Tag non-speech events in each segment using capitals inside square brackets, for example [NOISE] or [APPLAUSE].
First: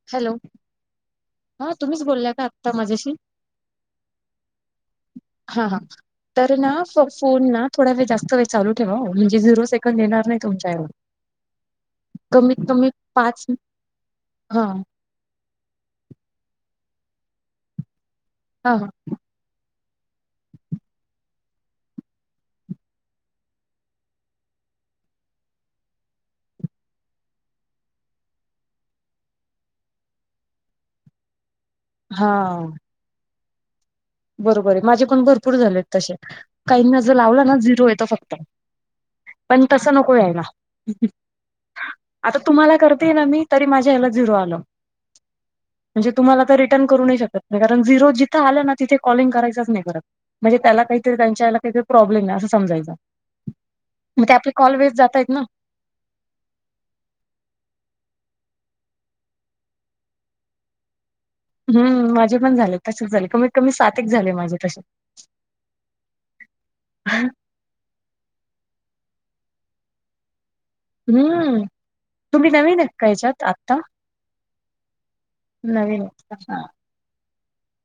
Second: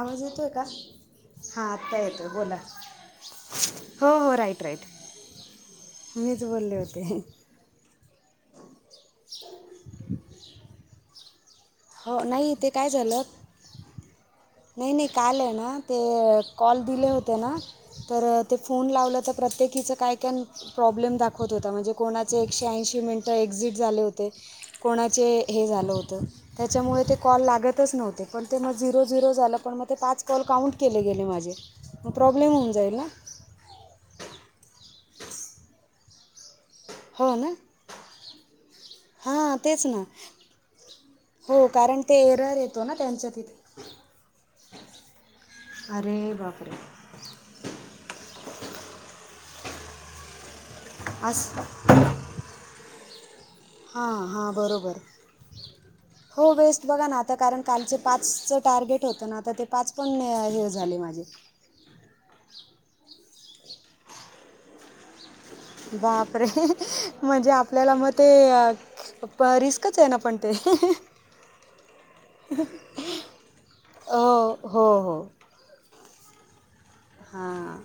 आवाज हॅलो येतोय का? हा आत्ता तुम्हीच येतोय. बोलला का बोला, आत्ता माझ्याशी हो हो राईट, राईट. हा हा, मीच तर ना, बोलले होते. फोन ना, थोडा वेळ जास्त चालू ठेवा म्हणजे झिरो सेकंदड येणार नाही तुमच्याव हो नाही कमीत ते कमी काय झालं पाच. हा नाही, नाही काल आहे ना, ते कॉल दिले होते ना, तर ते हा हा फोन लावलं, तर प्रत्येकीच काय, काय प्रॉब्लेम दाखवत होता. म्हणजे कोणाचे एकशे ऐंशी मिनटं एक्झिट झाले होते. कोण कोणाचे हे झालं होतं, त्याच्यामुळे ते कॉल लागतच नव्हते, पण ते मग झिरो झिरो झालं, पण मग ते पाच कॉल काउंट केले गेले माझे. मग प्रॉब्लेम हा. होऊन जाईल ना? बरोबर आहे. माझे पण भरपूर झालेत तसे, काहीनी जे लावलं ना, झिरो येत फक्त. हां पण तेच तस ना नको यायला. हो कारण ते आता एरर तुम्हाला येतो करते ना त्यांच्या मी, तिथे. तरी माझ्या ह्याला झिरो आलो. म्हणजे अरे तुम्हाला आता बापरे रिटर्न करू नाही शकत नाही मी, कारण झिरो जिथं आलं ना, तिथे कॉलिंग करायचं नाही परत. म्हणजे त्याला काहीतरी त्यांच्या ह्याला असं काही प्रॉब्लेम हाय अस समजायचं हा मग ते हा आपले कॉल वेस्ट बरोबर. जातायत ना हो बेस्ट बघा ना आता, कारण कालचे पाच चं टार्गेट होतं ना, आता ते पाच पण हे झाले माझे हम्. माझे पण झाले, तसेच झाले, कमीत कमी सात ऐक झाले माझे तसे. बापरे, ! म्हणजे आपल्याला मग ते रिस्कच आहे ना, पण ते. हुं. तुम्ही नवीन अहात का ह्याच्यात? आता, हो हो हो नवीन हां.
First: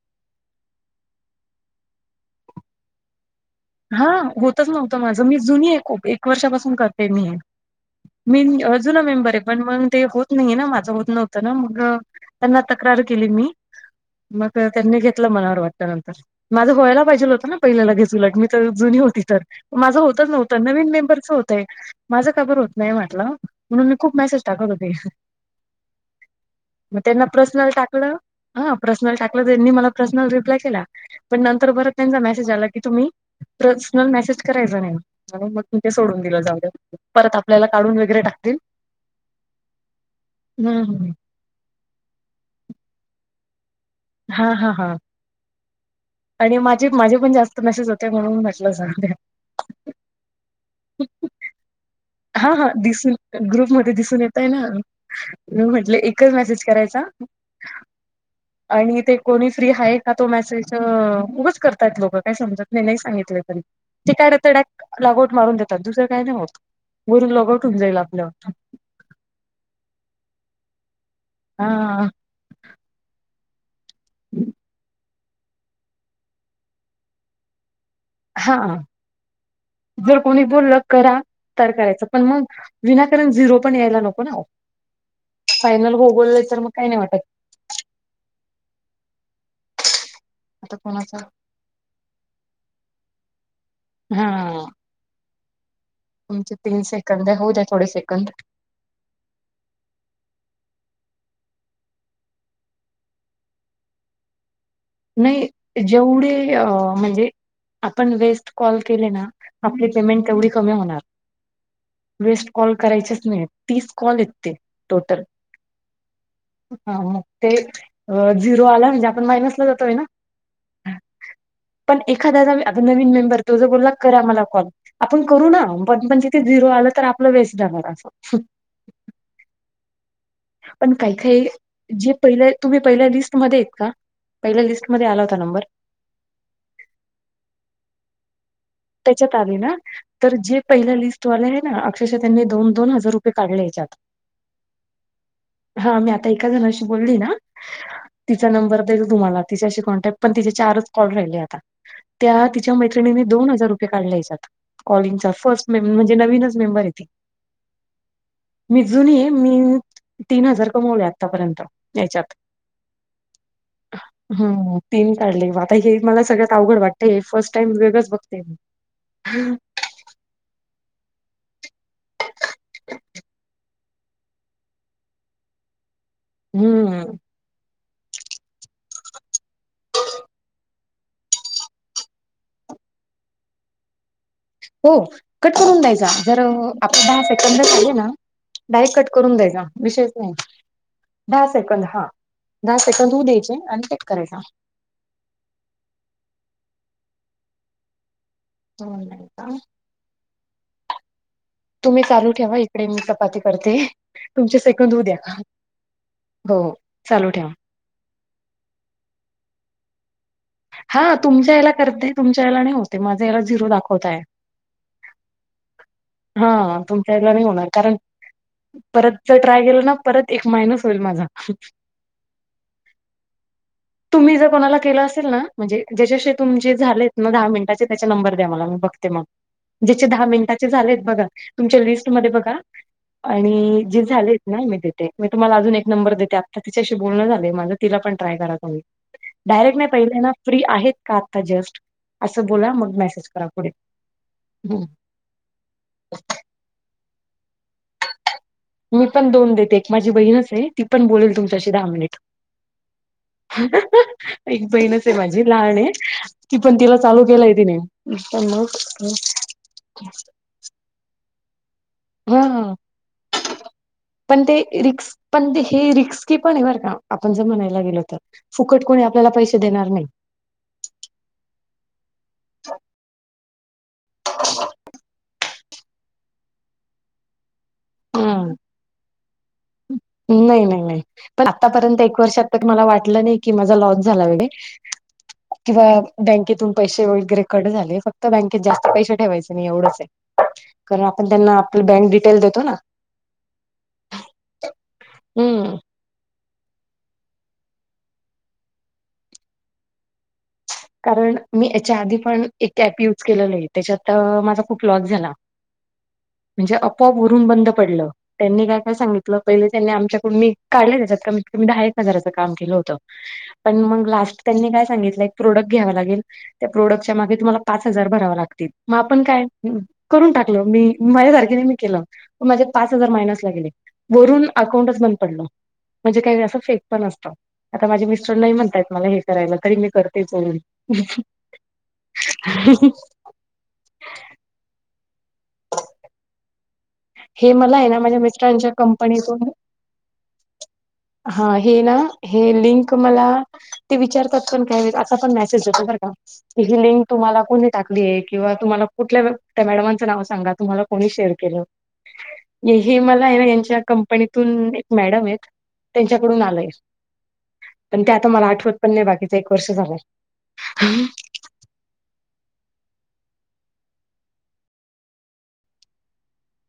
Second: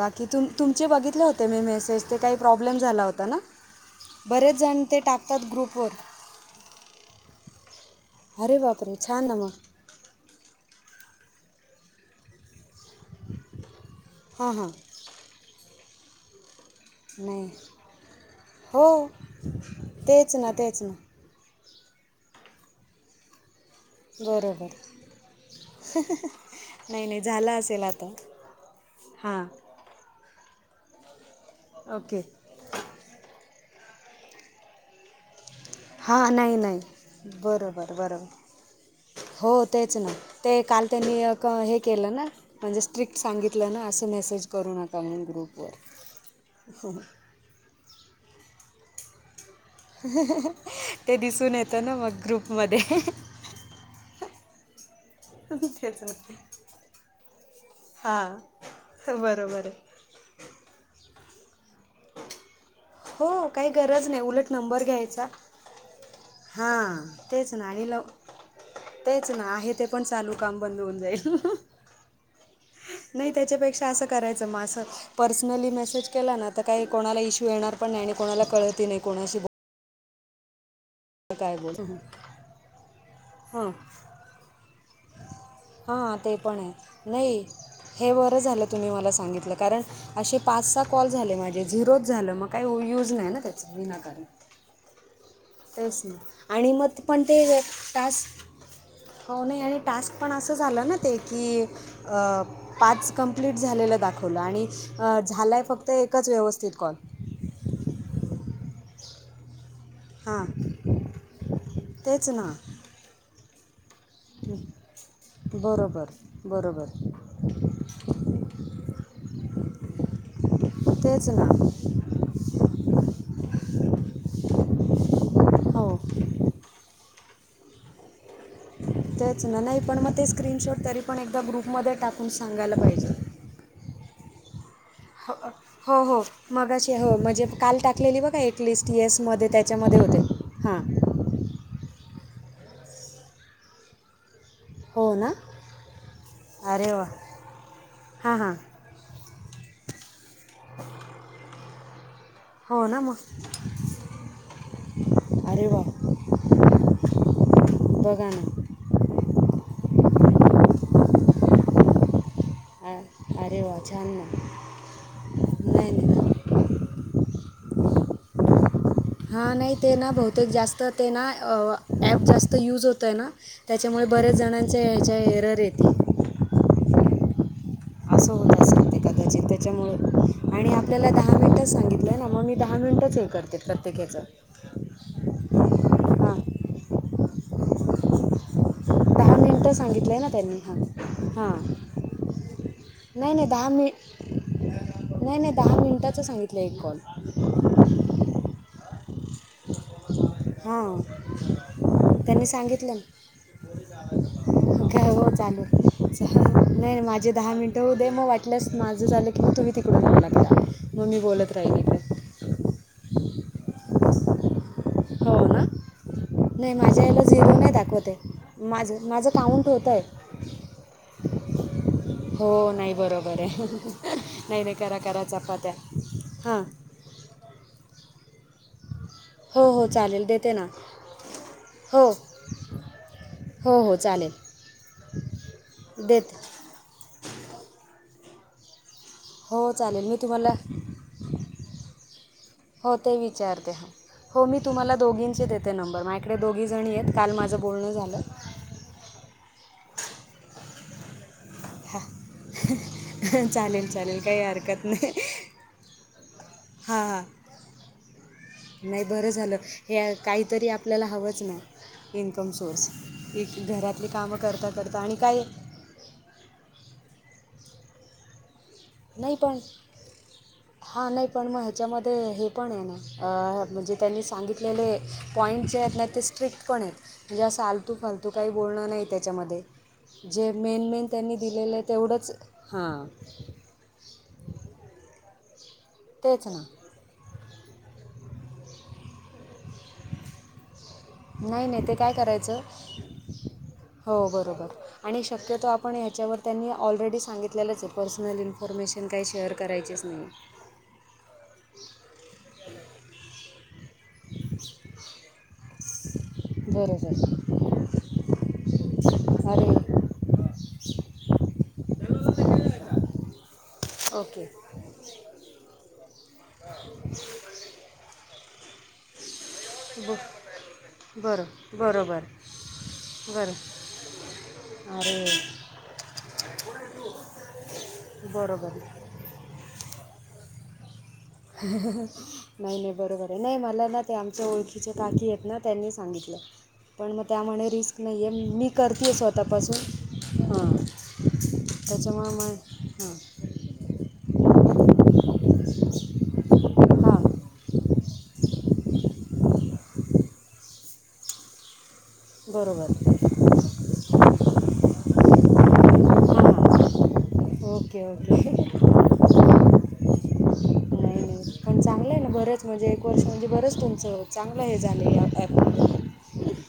बाकी तुम -तुमचे बघितले होते मी मेसेज, ते काही प्रॉब्लेम झाला होता ना? हा बरेच होतच जण ते नव्हतं माझं. मी टाकतात जुनी आहे ग्रुपवर. खूप. एक वर्षापासून करते मी हे. मी अरे अ बापरे जुना छान ना मेंबर आहे. पण मग ते होत नाही ना माझं होत नव्हतं ना मग त्यांना तक्रार केली मी. हां मग हां त्यांनी घेतलं मनावर वाटत नंतर. माझं व्हायला पाहिजल नाही होतं ना, पहिलं लगेच उलट मी तर जुनी हो होती तर माझं होतच तेच ना नव्हतं, तेच ना नवीन मेंबर चं होत तय माझ का बरं होत नाही म्हटलं, म्हणून मी खूप मेसेज बरोबर टाकत होते. मग नाही नाही त्यांना झालं प्रसनल असेल आता टाकलं, ह प्रसनल हां टाकलं त्यांनी मला प्रसनल रिप रिप्लाय केला. पण नंतर परत त्यांचा ओके मेसेज आला की तुम्ही प्रसनल मेसेज करायचा नाही, म्हणून मग ते सोडून हां दिलं. नाही जाऊ नाही दया. परत आपल्याला बरोबर काढून वगैरे बरोबर टाकतील. हो तेच ना, ते हम्म काल हम्म. त्यांनी हे केलं ना, म्हणजे स्ट्रिक्ट सांगितलं ना - हा हा हा आणि माझे, माझे पण जास्त मॅसेज होते म्हणून [UNINTELLIGIBLE] ते दिसून येतं ना मग हा हा ग्रुपमध्ये दिसून ग्रुपमध्येध्ये दिसून येतय ना आ्ही म्हटलं तेच एकच ना मेसेज करायचा आणि ते हां कोणी बरोबर फ्री आहे का तो मेसेज उगंच करतायत लोक काय समजत मी नाही सांगितलं हो तरी काही गरज ते नाही उलट कायडतड नंबर घ्यायचा लागवट मारून देतात दुसरं काय नाही होत हां वरून तेच लॉगआउट ना होऊन आणि जाईल लव आपलं तेच ना आहे ते पण चालू काम बंद होऊन जाईल हा नाही त्याच्यापेक्षा असं करायचं मासं पर्सनली मेसेज केला ना तर काही कोणाला इश्यू येणार पण नाही आणि कोणाला हा कळत नाही कोणाशी बोल जर कोणी बोलल करा काय तर बोल करायचं पण मग विनाकारण झिरो हां पण यायला नको ना फायनल हां ते होगोलले पण तर मग काही नाही आहे वाटत हे बरं झालं तुम्ही मला सांगितलं कारण असे पाच आता सहा कॉल कोणाचा झाले माझे झिरो झालं मग का तो युज नाही ना त्याच विनाकारण हा तरच नाही तुमचे आणि तीन मग पण सेकंद आहे, होऊ ते द्या थोडे तास सेकंद हो नाही आणि टास्क पण असं झालं ना ते की पाच कंप्लीट झालेलं दाखवलं आणि अ, झाला आहे नाही फक्त एकच जेवढे व्यवस्थित कॉल म्हणजे आपण वेस्ट कॉल केले ना आपली पेमेंट हां तेवढी कमी होणार तेच वेस्ट ना कॉल करायचीच नाही तीस कॉल येते टोटल बरोबर बरोबर हा मग ते झिरो आला म्हणजे आपण मायनसला जातोय ना तेच ना पण एखादा [UNINTELLIGIBLE] अजून नवीन मेंबर तो ज बोलला करा मला कॉल आपण करू ना हो पण पणच ते झिरो आलं तर आपलं वेस्ट झाणार असं त्याच ना नाही पण म पण काही काही जे पहि सांगायला तुम्ही पहिल्या पाहिजे लिस्टमध्ये का पहिल्या लिस्ट हो हो मगाशी हो म्हणजे काल टाकलेली बघा ऐक त्याच्यात आले ना तर जे हां पहिल्या लिस्टवाले आहे ना अक्ष [UNINTELLIGIBLE] त्यांनी दोन दोन हजार रुपये काढले याच्यात हो ना हा मी आता एका जणाशी अरे वा बोलली ना हां तिचा हां नंबर देल तुम्हाला तिच्याशी कॉन पण तेजे चारच कॉल राहिलय आता त्या तिच्या हो ना मैत्रिणींनी मग दोन हजार म्हण ननचेंर [UNINTELLIGIBLE] कॉलिंग चा अरे फर्स्ट वा मेम म्हणजे नवीनच मेंबर ती बघा ना मी जुून आहे [UNINTELLIGIBLE] मी तीन हजार कमवले आतापर्यंत याच्यात े [INAUDIBLE] हम तीन काढले आता नाही हे मला नाही सगळ्यात अवघड वाटतय फर्स्ट टाइम वेगळच बघ हा नाही ते ना बहुतेक जास्त ते ना अ अँप जास्त तर यूज होतय ना त्याच्यामुळे बऱ्याच जणांच्या ह्याच्या एरर येते हम्म असं होत सांगते कदाचित त्याच्यामुळे आणि आपल्याला दहा मिनिटच सांगितलंय ना मग मी दहा मिनिट हे करते [UNINTELLIGIBLE] प्रत्यकाच हो कट करून द्यायचा जर आपण दहा सेकंद जाले ना डाई कट दहा करून द्यायचा मिनटं विशेष सांगितलं आहे ना नाही त्यांनी हां दहा हां सेकंद हा दहा सेकंद होऊ नाही नाही द्यायचे दहा मिन आणि कट करायचा नाही नाही दहा मिनिटाच सांगितलंय एक कॉल हं [UNINTELLIGIBLE] हा तुम्ही चालू ठेवा इकडे मी चपाती करते तुमचे सेकध होऊ काय हो दया चालू हो नाही नाही चालू माझे ठेवा दहा मिनट होऊ दे मग वाटलंच माझं झालं की तुम्ही [UNINTELLIGIBLE] लागता मग हा मी बोलत तुमच्या याला राहील करते इकडे तुमच्या याला नाही होतय माझ झरो झिरो दाखवताय हो ना नाही हा माझ्या याला तुमच्याला नाही झिरो होणार कारण दाखवते माझं परत माझं जर ट्राय काउंट केलं होतं ना आहे परत एक माहिनस होईल माझा. हो नाही बरोबर आहे तुम्ही जर नाही नाही कोणाला करा केलं करा असेल ना चपात म्हणजे ज्याच्याशी तुमचे झालेत ना दहा मिनिटाचे त्याच्या नंबर द्या मला म. हो हो ज्याचे दहा चालेल देते ना मिनिटांचे झालेत बगा तुमच्या हो लीस्ट मध्ये बगा. हो आणि हो जे झालेत चालेल ना मी देते मी तुम्हाला अजून एक नंबर देत देते आत्ता तिच्याशी बोलणं झालं माझं तिला पण.. ट्राय करा तुम्ही. हो डायरेक्ट नाही चालेल मी पहिले ना तुम्हाला.. फ्री आहेत का आता जस्ट अस बोला हो मग ते मेसेज करा पुढे. विचारते हां हो मी हं. तुम्हाला दोघींचे देते नंबर माझ इकडे दोघी जणी आहेत काल माझ मी पण दोन देते एक माझी बहीणच आहे ती पण बोल तुम तशी दहा मिनिट. हम [UNINTELLIGIBLE] एक बहीणच आहे माझी लहान आहे ती पण तिला हां हां चालू केलाय तिने. पण नाही मग बरं झालं हे काहीतरी आपल्याला हवंच नाही इन्कम हा सोर्स एक घरातली कामं पण ते करता करता रिक्स आणि काय पण ते हे रिक्स्की पण आहे बर का आपण.. [UNINTELLIGIBLE] म्हणायला गेलो तर. फुकट कोणी आपल्याला नाही पैसे पण देणार नाही हा नाही पण मग ह्याच्यामध्ये हे पण आहे ना म्हणजे त्यांनी सांगितलेले पॉईंट जे आहेत ना ते स्ट्रिक्ट पण आहेत म्हणजे असं अल् तू फालतू काही बोलणं नाही त्याच्यामध्ये. जे नाहीं, नाहीं, मेन नाहीं. मेन त्यांनी दिलेलं आहे आतापर्यंत एक तेवढंच वर्षात मला हां वाटलं नाहीं कीं माझं लग्न झालं... [UNINTELLIGIBLE] किंवा तेच ना बँकेतून पैसे वैगरे कड झाले फक्त बँकेत जास्त पैसे ठेवायचे नाही एवढंच आहे. कारण आपण त्यांना नाही आपली नाही ते बँक काय डिटेल करायचं देतो ना हो बरोबर. आणि शक्यतो हम्म आपण ह्याच्या व त्यांनी ऑलरेडी सांगितलेलंच आहे पर्सनल इन्फॉर्मेशन काही शेअर करायचीच नाही. कारण मी याच्या आधी पण एक प युज केलेलं आहे त्याच्यात माझा खूप लॉस झाला. म्हणजे आपोआप बरोबर उरून बंद पडलं. त्यांनी काय काय सांगितलं पहिले त्यांनी अरे आमच्याकडून मी काढले त्याच्याात कमीत कमी दहा एक हजाराचं काम केलं होत. पण मग लास्ट ओके त्यांनी काय सांगितलंय? प्रोडक्ट घ्यावा लागेल त्या प्रोडक्टच्या मागे तुम्हाला पाच हजार भरावा लागतील मग आपण काय ब ाक म माझ्या बरं सारखेने मी केलं बरोबर प माझ्या पाच हजार मायनस बरं लागले वरून अकाउंटच बंद अरे पडल. म्हणजे काही वेळ असं फेक पण असतो आता माझे मिस्टर नाही बरोबर म्हणतत मला हे.. करायला तरी मी करतेच. नाही नाही बरोबर आहे नाही मला ना ते आमच्या ओळखीचे... काकी येतना त्यांनी सांगितलं. पण मग हे त्यामुळे मला आहे ना रिस्क माझ्या नाहीये मी मिस्टरांच्या करतेय कंपनीतून स्वतःपासून.. हां हा हे ना त्याच्यामुळे हे लिंक मग मला हां ते विचारत असण मेसेज होतो का ही लिंक हां तुम्हाला कोणी टाकली आहे किंवा तुम्हाला कुठल्या त्या मॅडमचं नाव सांगा तुम्हाला कोणी शेअर केलं हे बरोबर मला आहे ना यांच्या कंपनी ून एक मॅडम आहे त्यांच्याकडून हां आलय. हां पण ओके ते आता मला ओके आठवत पण नाही बाकीच एक वर्ष झालंय. नाही नाही पण चांगलं आहे ना बरेच म्हणजे एक वर्ष म्हणजे बरंच तुमचं चांगलं हे झालं या प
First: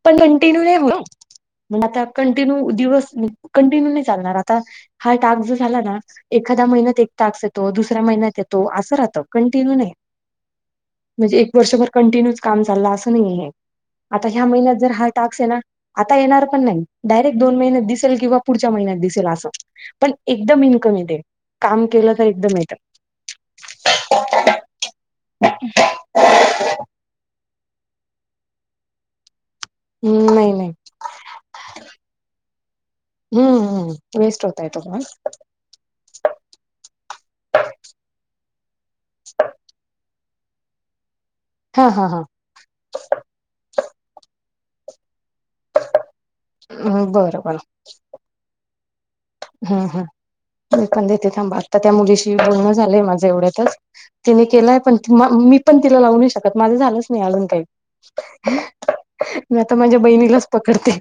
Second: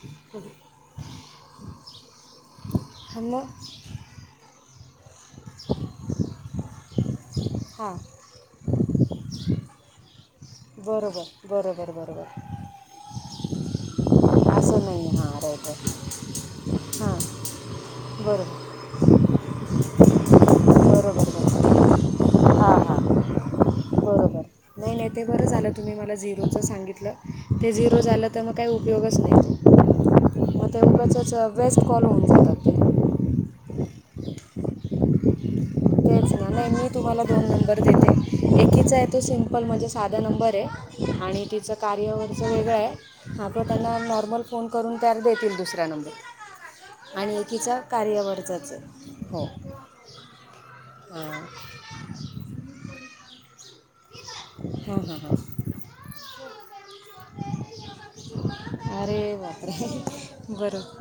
पण कंटिन्यू नाही म्ह आता कंटिन्यू.. दिवस हां मग कंटिन्यू नाही चालणार आता हा टास्क जो झाला ना एखाद्या महिन्यात तास येतो हां दुसऱ्या महिन्यात येतो असं राहतो कंटिन्यू नाही. बरोबर म्हणजे एक वर्षभर बरोबर कंटिन्यू बरोबर काम चाल असं नाही आहे आता हे असं नाही महिन्यात हां राईट राईट हाता येणार पण नाही हां डायरेक्ट दोन महिन्यात दिसेल किंवा पुढच्या बरोबर महि्यात दिल अस पण एकदम इनकम येते बरोबर काम [INAUDIBLE] बरोबर हां हां बरोबर नाही नाही ते बरं झालं तुम्ही मला झिरोचं सांगितलं ते झिरो झालं तर मग काही उपयोगच नाही. हम्म, नाही मग नाही त्यापचच बेस्ट कॉल होऊन जातात. हम्म वेस्ट होतय तो कॉल. तेच ना नाही मी तुम्हाला दोन नंबर देते एकीचा आहे, तो सिमपल म्हणजे साधा नंबर आहे आणि तिचं हा हा हा कार्यवरचं वेगळं आहे, नाटो त्यांना नॉर्मल फोन करून त्यार देतील दुसरा नंबर. हम्म, आणि बरं बरं एकीच्या कार्यावरचाच. हो हम् हम मी पण देते हां थांबा आता त्या मुलीशी बोलणं झालंय माझं एवढ्यातच. तिने केलाय पण हां हां हां मी पण तिला लावूनही शकत माझं झालंच नाही अलून काही. अरे मी आता माझ्या बापरे बहिणीलाच बरं पकडते.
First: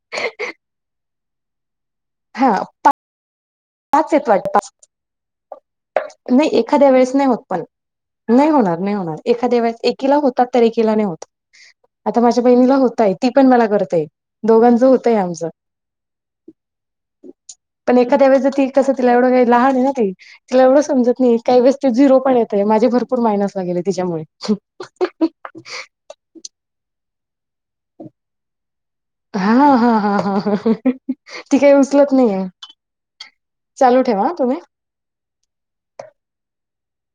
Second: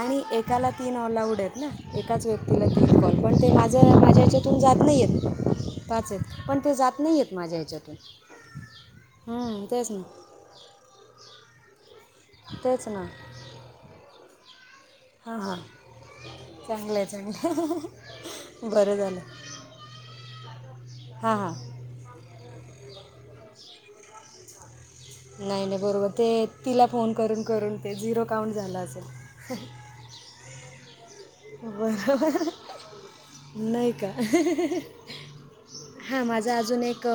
आणि एकाला तीन ऑ ला उडेत ना एकाच हा व्यक्तीला तीन कॉल पण ते मा ज पाच माझ्या आहेत वाट ह्याच्यातून पाच जात नाहीयेत पाच आहेत, नाही पण ते एखाद्या जात वेळेस नाही नाहीयेत होत माझ्या पण ह्याच्यातून. नाही होणार नाही होणार एखाद्या हम्म, वेळेस तेच ना एकीला होतात, तर एकीला नाही होत. आता माझ्या बहिणीला तेच ना होतय ती पण मला करतेय दोघांच होत. हा हा चांगलं चांगलं ह्या ह्या अ. तसं तला एवं काही लहान आहे, ना ती तिला एवढं समजत नाही हां हां काही वेस ते झिरो पण येते माझे भरपूर मायनस गेले त्याच्यामुळे. नाही नाही बरोबर ते तिला फोन करून करून ते झिरो काउंट झाला असेल. हा हा हा हा ह हं. बघ नाही चालू का? ठेवा हा तुम्ही हा माझा अजून एक.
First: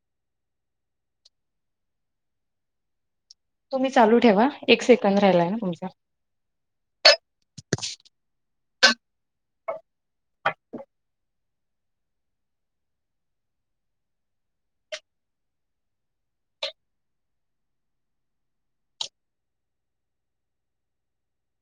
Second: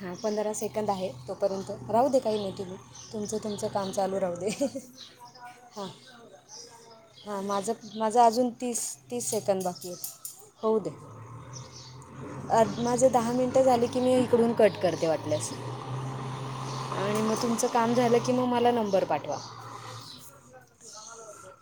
हां पंधरा सेकंद आहे, तोपर्यंत राहू दे काही नाही [UNINTELLIGIBLE] तुमचं तुमचं काम तुम्ही चालू राहू दे ठेवा ह्या एक सेकंद राहिलाय ना तुमचा ह्या हा. हां माझं माझं अजून तीस तीस सेकंद बाकी य होऊ दे. अ माझे दहा मिनिटं झाली की मी इकडून कट करते वाटल्यास. आणि मग तुमचं काम झालं की, मग मला नंबर पाठवा. [INAUDIBLE]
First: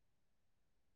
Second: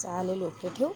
चालेल ओके ठेवू?